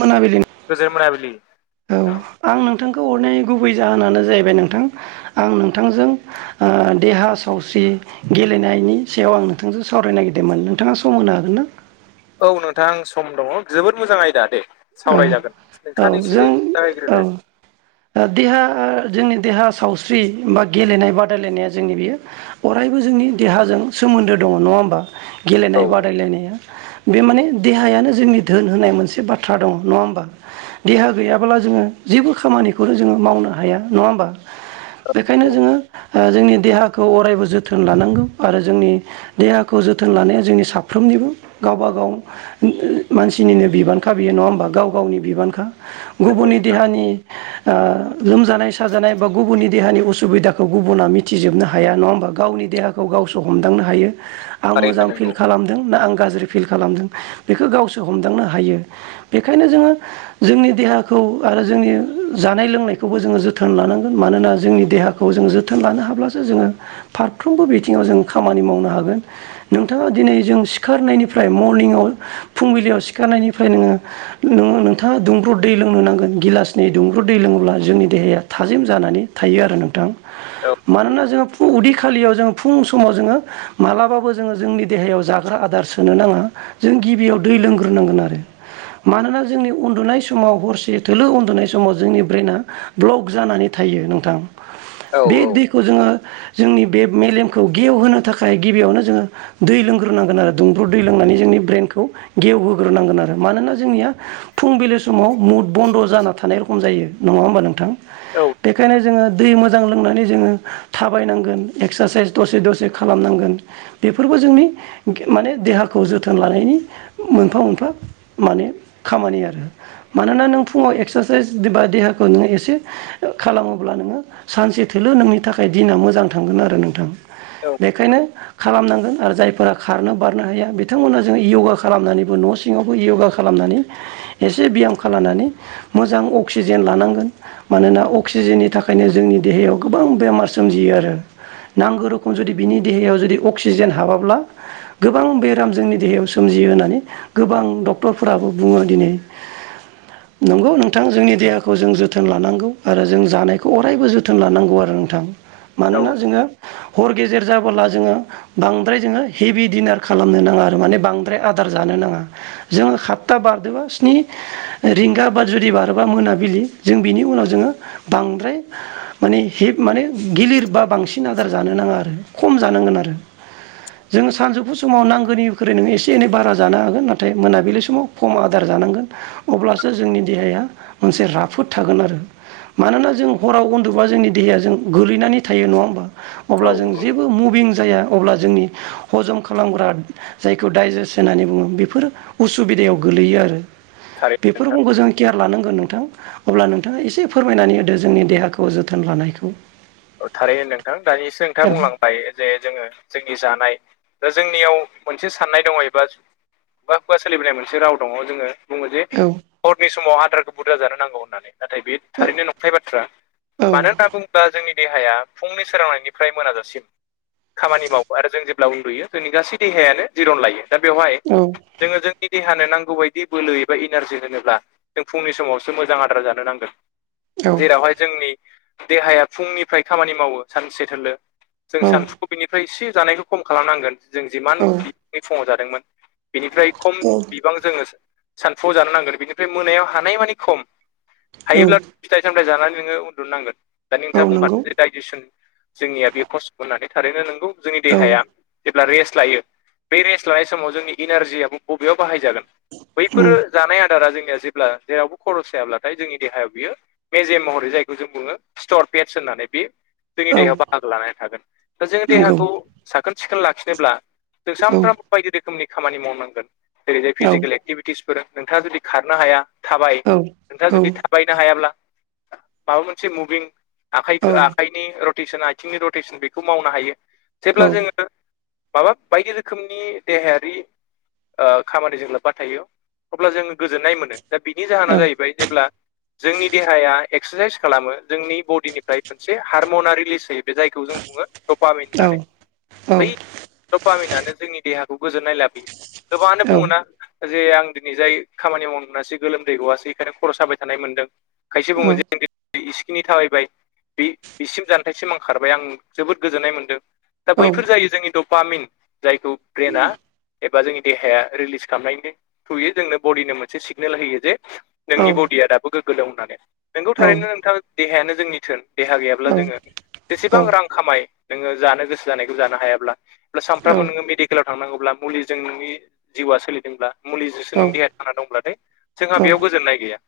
मोनाबिलि गोजोन मोनाबिलि। औ आं नोंथांखौ अरनायनि गुबै जाहोनानो जाहैबाय नोंथां आं नोंथांजों देहा सावस्रि गेलेनायनि सायाव आं नोंथांजों सावरायनो नागिरदोंमोन नोंथाङा सम होनो हागोन ना? औ नोंथां सम दङ जोबोद मोजां आयदा दे। औ सावरायजागोन औ नोंथाङा एसे जों जे जागायग्रोदो। औ ओ देहा जोंनि देहा सावस्रि बा गेलेनाय बादायलायनाया जोंनि बेयो अरायबो जोंनि देहाजों सोमोन्दो दङ नङा होमबा। औ गेलेनाय बादायलायनाया बे माने देहायानो जोंनि धोन होनाय मोनसे बाथ थ्रा दङ नङा होनोमबा। देहा गैयाब्ला जोङो जेबो खामानिखौनो जोङो मावनो हाया नङा होमबा। बेखायनो औ जोङो ओ जोंनि देहाखौ अरायबो जोथोन लानांगौ आरो जोंनि देहाखौ जोथोन लानाया जोंनि साफ्रोमनिबो गावबा गाव मानसिनिनो बिबान। खा बियो नङा होमबा गाव गावनि बिबानखा नंगौ गुबुननि नोंथां देहानि ओ लोमजानाय साजानाय बा गुबुननि देहानि असुबिदाखौ गुबुना मिथि मिथिजोबनो हाया नङा होमबा गावनि देहाखौ गावसो हमदांनो हायो। आं थारैनो मोजां फिल नंगौ खालामदों ना आं गाज्रि फिल खालामदों बेखौ गावसो हमदांनो हायो। बेखायनो जोङो जोंनि देहाखौ आरो जोंनि जानाय लोंनायखौबो जोङो जोथोन लानांगोन मानोना जोंनि देहाखौ खौ जों जोथोन लानो हाब्लासो जोङो फारफ्रोमबो बिथिङाव जों खामानि मावनो हागोन। नोंथाङा दिनै जों सिखारनायनिफ्राय मरनिंआव फुंबिलियाव सिखारनायनिफ्राय नोङो नोङ नोंथाङा दुंब्रुद दै लोंनो नांगोन गिलासनि दुंब्रु दै लोङोब्ला जोंनि देहाया थाजिम जानानै थायो आरो नोंथां औ मानोना जोङो उदै खालियाव जों फुं समाव जोङो मालाबाबो जोङो जोंनि देहायाव जाग्रा आदार सोनो नाङा जों गिबियाव दै लोंग्रोनांगोन आरो मानोना जोंनि उन्दुनाय समाव हरसे थोलो उन्दुनाय समाव जोंनि ब्रेना ब्लक जानानै थायो नोंथां औ बे दैखौ जोङो जोंनि बे मेलेमखौ गेवहोनो थाखाय गिबियावनो जोङो दै लोंग्रोनांगोन आरो दुंब्रु दै लोंनानै जोंनि ब्रेनखौ गेवहोग्रोनांगोन आरो मानोना जोंनिया फुंबिलि समाव मुद बन्द' जाना थानाय रखम जायो नङा होमबा नोंथां। औ बेखायनो जोङो दै मोजां लोंनानै जोङो थाबायनांगोन एक्सारसाइस दसे दसे खालामनांगोन। बेफोरबो जोंनि माने देहाखौ जोथोन लानायनि मोनफा मोनफा माने खामानि आरो मानोना नों फुङाव एक्सारसाइस बा देहाखौ नोङो एसे ओ खालामोब्ला नोङो सानसे थोलोलो नोंनि थाखाय दिना मोजां थांगोन आरो नोंथां। नोंथां बेखायनो खालामनांगोन आरो जायफोरा खारनो बारनो हाया बिथांमोना जोङो य'गा खालामनानैबो न' सिङाव यगा खालामनानै एसे बयाम खालामनानै मोजां अक्सिजेन लानांगोन। मानोना अक्सिजेननि थाखायनो जोंनि देहायाव गोबां बेमार सोमजियो आरो नांगौ रोखोम जुदि बिनि देहायाव जुदि अक्सिजेन हाबाब्ला गोबां बेराम जोंनि देहायाव सोमजियो होननानै गोबां डक्टरफोराबो बुङो दिनै [inaudible] नंगौ नोंथां जोंनि देहाखौ जों जोथोन लानांगौ आरो जों जानायखौ अरायबो जोथोन लानांगौ आरो नोंथां। औ मानोना जोङो हर गेजेर जाबोला जोङो बांद्राय जोङो हेभि डिनार खालामनो नाङा आरो माने बांद्राय आदार जानो नाङा। जोङ सातथा बारदोबा स्नि रिंगा बा जुदि बारोबा मोनाबिलि जों बिनि उनाव जोङो बांद्राय माने हेप माने गिलिर बा बांसिन आदार जानो नाङा आरो खम जानांगोन आरो जोंङो सानजौफु समाव नांगौनिख्र नोङो एसे एनै बारा जानो हागोन नाथाय मोनाबिलि समाव खम आदार जानांगोन। अब्लासो जोंनि देहाया मोनसे राफोद थागोन आरो मानोना जों हराव उन्दोबा जोंनि देहाया जों गोगलैनानै थायो नङा होमबा। अब्ला औ जों औ जेबो मुभिं जाया अब्ला जोंनि हजम खालामग्रा जायखौ दडाइजेस्ट होननानै बुङो बेफोर [unintelligible] उसुबिदायाव गोलैयो आरो थारैनो नोंथां बेफोरखौबो जों केयार लानांगोन नोंथां अब्ला नोंथाङा एसे फोरमायनानै होदो जोंनि देहाखौ जोथोन लानायखौ। औ थारैनो नोंथां दानिसो नोंथाङा बुंलांबाय [unintelligible] जे जोङो जोंनि जानाय दा जोंनियाव मोनसे साननाय दङ एबा बा खुगा खुगा सोलिबोनाय मोनसे राव दङ जोङो बुङो जे औ हरनि समाव आदारखौ बुरजा जानो नांगौ होननानै नाथाय बे थारैनो नंखाय बाथ्रा। औ मानो होनना बुङोब्ला जोंनि देहाया फुंनि सोरांनायनिफ्राय मोनाजासिम खामानि मावो आरो जों जेब्ला उन्दुयो जोंनि गासै देहायानो जिरन लायो दा बेवहाय औ जोङो जोंनि देहानो नांगौ बायदि बोलो एबा इनारजि होनोब्ला जों फुंनि समावसो मोजां आदार जानो नांगोन औ जेरावहाय जोंनि देहाया फुंनि फ्राय खामानि मावो सानसे थोरलोलो जों सानसुखौ बिनिफ्राय एसे जानायखौ खम खालामनांगोन। जों जिमान औ बिबांनि फुङाव जादोंमोन बेनिफ्राय खम औ बिबां जोङो सानफुआव जानो नांगोन बिनिफ्राय मोनायाव हानाय मानिे खम औ हायोब्ला। फिथाइ सामथथाय जानानै नोङो उन्दुननांगोन दा नोंथाङा औ बुंखादो नंगौ जे दडाइजेसन जोंनिया बे खस्थ' होननानै थारैनो नोंगौ जोंनि औ देहाया जेब्ला रेस्ट लायो। बे रेस्ट लानाय समाव जोंनि इनारजियाबो बबेयाव बाहायजागोन उम बैफोरो जानाय आदारा जोंनिया जेब्ला जेरावबो खरस जायाब्लाथाय जोंनि देहायाव बियो मेजे महरै जायखौ जों बुङो स्टरपेट्स होननानै बे जोंनि औ देहायाव बाहागो लानानै थागोन दा जोंङ नंगौ देहाखौ साखोन सिखोन लाखिनोब्ला जों औ सानफ्रामबो बायदि रोखोमनि खामानि मावनांगोन जेरैहाय औ फिजिकेल एक्टिभि स फोर नोंथाङा जुदि खारनो हाया थाबाय औ नोंथाङा जुदि बायनो हायाब्ला माबा मोनसे मुभिं आ औ आ रेसन आथिंनि रटेसन बेखौ मावनो हायो औ जेब्ला जोङो माबा बायदि रोखोमनि देहायारि ओ खामानिजों लोब्बा थायो अब्ला जोङो गोजोननाय मोनो। दा बिनि जाहोना जाहैबाय जेब्ला जोंनि देहाया एक्सारसाइस खालामो जोंनि बडिनि ओमफ्राय मोनसे हारमना रिलिज होायोयो बे जायखौ जों बुङो थपामिन होननानै औ बै रपामिनानो जोंनि देहाखौ गोजोननाय लाबोयो गोबाङानो बुङोना जे आं दिनै जाय खामानि मावनोासै गोलोमदै गवासै बेखायनो खर' जाबाय थानाय मोनदों। खायसे बुङो जों इसेखिनि थाबायबाय बे बिसिम जानथायसिम आं खारबाय आं जोबोद गोजोननाय मोनदों दा बैफोर जायो जोंनि ड फामिं जायखौ ब्रेनाआ एबा जोंनि देहाया रिलिज खालामनायनि थ्रुयै जोंनो बडिनो मोनसे सिगनेल होयो जे नोंनि बडिया दाबो गोग्गो दं होननानै नोंगौ थारैनो नोंथां देहायानो जोंनि थोन देहा गैयाब्ला जोङो जेसेबां औ रां खामाय नोङो जानो गोसो जानायखौ जानो हायाब्ला अब्ला सानफ्रोमबो नोङो मेडिकेलाव थांनांगौब्ला मुलि जों नोंनि जिउआ सोलिदोंब्ला मुलिजोसो औ नोंनि देहाया थाना दंब्लाथाय जोंहा बेयाव गोजोननाय गैया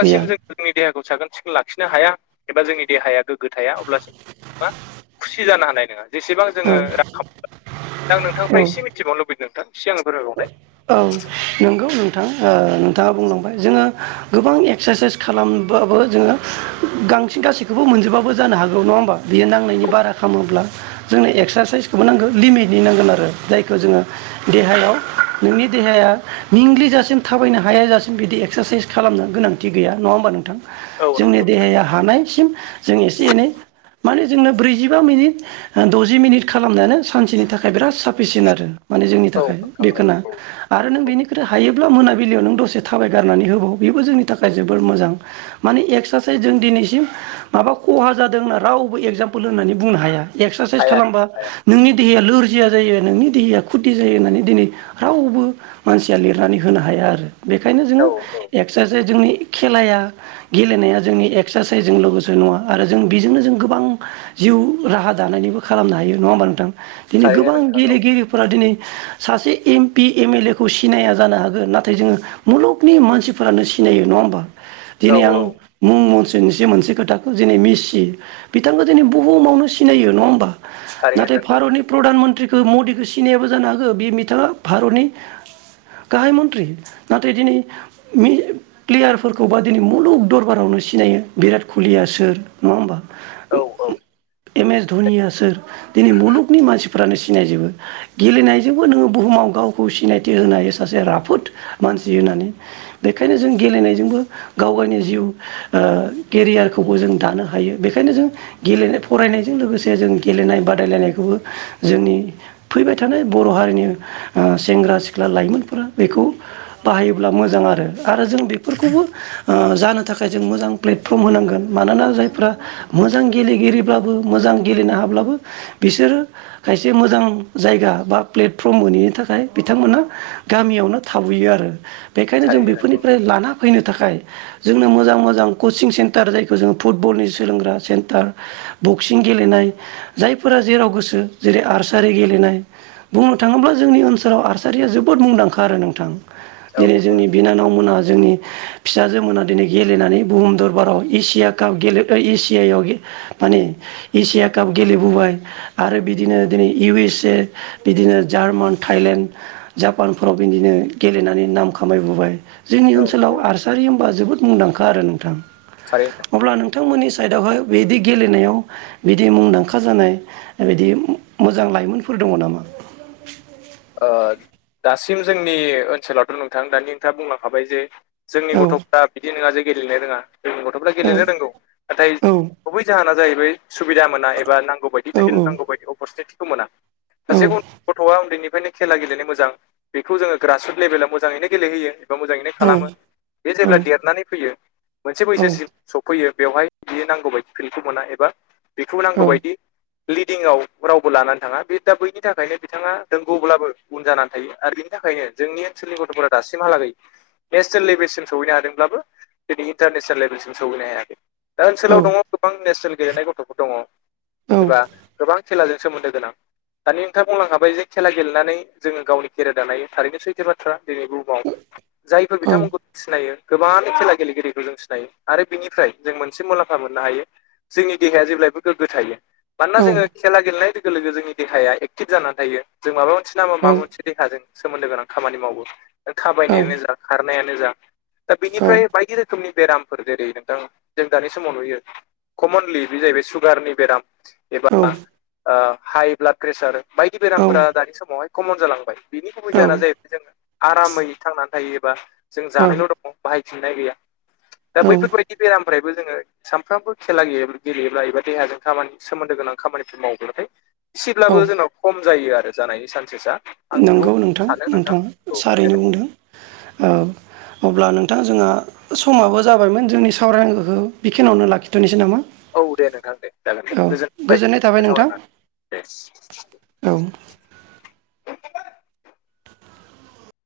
गैया जों जोंनि देहाखौ साखोन सिखोन लाखिनो हाया एबा जोंनि देहाया गोग्गो थाया अब्लासिम मा खुसि जानो हानाय नङा जेसेबां जोङो [unintelligible] आं औ नोंथांफ्रा एसे मिथिबावनो लुबैदों नोंथां एसे आंनो फोरमायबावनाय ओं नोंगौ नोंथां ओ नोंथाङा बुंलांबाय जोङो गोबां एक्सारसाइस खालामबाबो जोङो गांसिन गासैखौबो मोनजोबाबो जानो हागौ नङा होमबा। बियो नांनायनि बारा खामोब्ला जोंनो एक्सारसाइसखौबो नांगौ लिमिटनि नांगोन आरो जायखौ जोङो देहायाव नोंनि देहाया मिंग्लिजासिम थाबायनो हायाजासिम बिदि एक्सारसाइस खालामनो गोनांथि गैया नङा होमबा नोंथां। औ जोंनि नंगौ नोंथां देहाया हानायसिम जों एसे एनै माने जोंनो ब्रैजिबा मिनिट दजि मिनिट खालामनायानो सानसेनि थाखाय बिराद साफिसियेन्ट आरो माने जोंनि औ थाखाय नोंथां औ बेखोना औ आरो नों औ बेनिख्रुइ हायो ब्ला मोनाबिलियाव नों दसे थाबाय गारनानै होबाव बेबो जोंनि थाखाय जोबोर मोजां माने एक्सारसाइस जों दिनैसिम माबा खहा जादों होनना रावबो एगजामपोल होनानै बुंनो हाया। एक्सारसाइस हाया खालाममाबा नोंथां हाया नोंनि देहाया लोरजिया जायो नोंनि देहाया खुथि जायो होननानै दिनै रावबो मानसिया लिरनानै होनो हाया आरो बेखायनो जोङो औ औ एक्सारसाइस जोंनि खेलाया गेलेनाया जोंनि एक्सारसाइसजों लोगोसे नङा आरो जों बेजोंनो जों गोबां जिउ राहा दानायनिबो खालामनो हायो नंङा होमबा नोंथां दिनै गोबां थारैनो नोंथां औ गेलेगिरिफोरा दिनै सासे M P M L A खौ सिनाया जानो हागो नाथाय जोंङो। मुलुगनि मानसिफोरानो सिनायो नङा होमबा औ दिनै आं मुं मनस्रिनिसो मोनसे खोथाखौ जेनै मेसि बिथांखौ दिनै बुहुमावनो सिनायो नंङा होमबा नाथाय थारैनो नंगौ भारतनि प्रधान मन्त्रिखौ मदिखौ सिनायाबो जानो हागौ बे बिथाङा भारतनि गाहाय मन्त्रि नाथाय दिनै मि प्लेयारफोरखौबा दिनै मुलुग दरबारावनो सिनायो बिराट कहलिया सोर नङा होमबा औ औ एम एस धनिया सोर दिनै मुलुगनि मानसि फोरानो सिनायजोबो गेलेनायजोंबो नोंङो बुहुमाव गावखौ सिनायथि होनो हायो सासे राफोद मानसि होननानै बेखायनो जों गेलेनायजोंबो गावगायनि जिउ ओ केरियारखौबो जों दानो हायो बेखायनो जों गेलेनाय फरायनायजों लोगोसे जों गेलेनाय बादायलायनायखौबो जोंनि फैबाय थानाय बर हारिनि ओ सेंग्रा सिख्ला लाइमोनफोरा बेखौ बाहायोब्ला मोजां आरो आरो जों बेफोरखौबो ओ जानो थाखाय जों मोजां प्लेटफर्म होनांगोन मानोना जायफ्रा मोजां गेलेगिरिब्लाबो मोजां गेलेनो हाब्लाबो बिसोरो खायसे मोजां जायगा बा प्लेटफर्म मोनैनि थाखाय जाय बिथांमोना गामियावनो थाबोयो आरो बेखायनो जों थारैनो नंगौ बेफोरनिफ्राय लाना फैनो थाखाय जोंनो मोजां मोजां कचिं सेन्टार जायखौ जोंङो फुटबलनि सोलोंग्रा सेन्टार बक्सिं गेलेनाय जायफोरा जेराव गोसो जेरै आर्सारि गेलेनाय बुंनो थाङोब्ला जोंनि ओनसोलाव आरसारिया जोबोद मुंदांखा आरो नोंथां औ दिनै जोंनि औ बिनानाव मोनहा जोंनि फिसाजोमोना दिनै गेलेनानै बुहुम दरबाराव एसिया काप गेलेथाय एसियायाव माने एसिया काप गेलेबोबाय आरो बिदिनो दिनै इउ एस ए बिदिनो जार्मान थाइलेण्ड जापानफोराव बिदिनो गेलेनानै नाम खामायबोबाय जोंनि औ औ ओनसोलाव आर सारि होमबा जोबोद मुंदांखा आरो नोंथां। थारैनो अब्ला नोंथांमोननि साइडआवहाय बेदि गेलेनायाव बिदि मुंदांखा जानाय बिदि मोजां लाइमोनफोर दंङ' नामा? ओ दासिम जोंनि ओनसोलावथ' नोंथां दानि नोंथाङा बुंलांखाबाय जे जोंनि औ गथ'फ्रा बिदि नङा जे गेलेनो रोङा जोंनि गथ'फ्रा औ गेलेनो रोंगौ नाथाय औ गुबै जाहोना जाहैबाय सुबिदा मोना एबा नांगौ बायदि औ फिल नांगौ बायदि अपरसुनिटिखौ मोना औ सासे गथ'आ उन्दैनि ओखायनो खेला गेलेनो मोजा बेखौ जोंङो ग्रास रुट लेभेलाव मोजाङैनो गेलेयो एबा मोङैनो खालामो बे औ जेब्ला देरनानै फैयो मोनसे औ बैसोसिम सफैयो बेवहाय बियो नांगौ बायदि फिल्डखौ मोना एबा बेखौ नांगौबायदि लिडिंआव रावबो लानानै थांङा बे दा बैनि थाखायनो बिथांङा नोंगौब्लाबो उन जानानै थायो आरो बिनि थाखायनो जोंनि ओनसोलनि गथ'फोरा दासिमहालागै नेसनेल लेभेलसिम सहैनो हादोंब्लाबो दिनै इन्टारनेसनेल लेभेलसिम सौहैनो हायाखै दा ओनसोलाव दङ गोबां नेसनेल गेलेनाय गथ'फोर दंङ'। एबा गोबां खेलाजों सोमोन्दो गोनां दानि नोंथाङा बुंलांखाबाय जे खेला गेलेनानै जोङो गावनि केरियार दानाय थारैनो सैथो बाथ्रा दिनै बुहुमाव जायफोर बिथांमोनखौ सिनायो गोबां खेला गेलेगिरिखौ जों सिनायो आरो बिनिफ्राय जों मोनसे मुलाम्फा मोननो हायो जोंनि देहाया जेब्लायबो गोग्गो थायो। मानोना जोङो खेला गेलेनाय लोगो लोगो जोंनि देहाया एक्टिभ जानानै थायो जों माबा मोनसे नामा माबा मोनसे देहाजों सोमोन्दो गोनां खामानि मावो नों थाबायनायानो जा खारनायानो जा दा बिनिफ्राय बायदि रोखोमनि बेरामफोर जेरै नोंथां जों दानि समाव नुयो कमनलि बे जाहैबाय सुगारनि बेराम एबा औ हाइ ब्लाड प्रेसार बायदि बेरामफोरा दानि समावहाय कमन जालांबाय। बिनि गुबै जाहोना जाहैबाय जों आरामै थांनानै थायो एबा जों जानायल' दङ बाहायफिननाय गैया दा औ बैफोरबायदि बेरामनिफ्रायबो जोङो सानफ्रोमबो खेला गेल गेलेयोब्ला एबा देहाजों खामानि सोमोन्दो गोनां खामानिफोर माव्लाथाय एसेब्लाबो औ जोंनाव खम जायो आरो जानायनि सान्सेसा आं बेखौ नंगौ नोंथां सानो नोंथाङा औ दे सारैनो बुंदों औ अब्ला नोंथां जोंहा समाबो जाबायमोन जोंनि सावरायखौ बिखिनियावनो लाखिथ'नोसै नामा? औ दे नोंथां दे जागोन दे औ गोजोनबाय गोजोननाय थाबाय नोंथां सावरायनानै दे। औ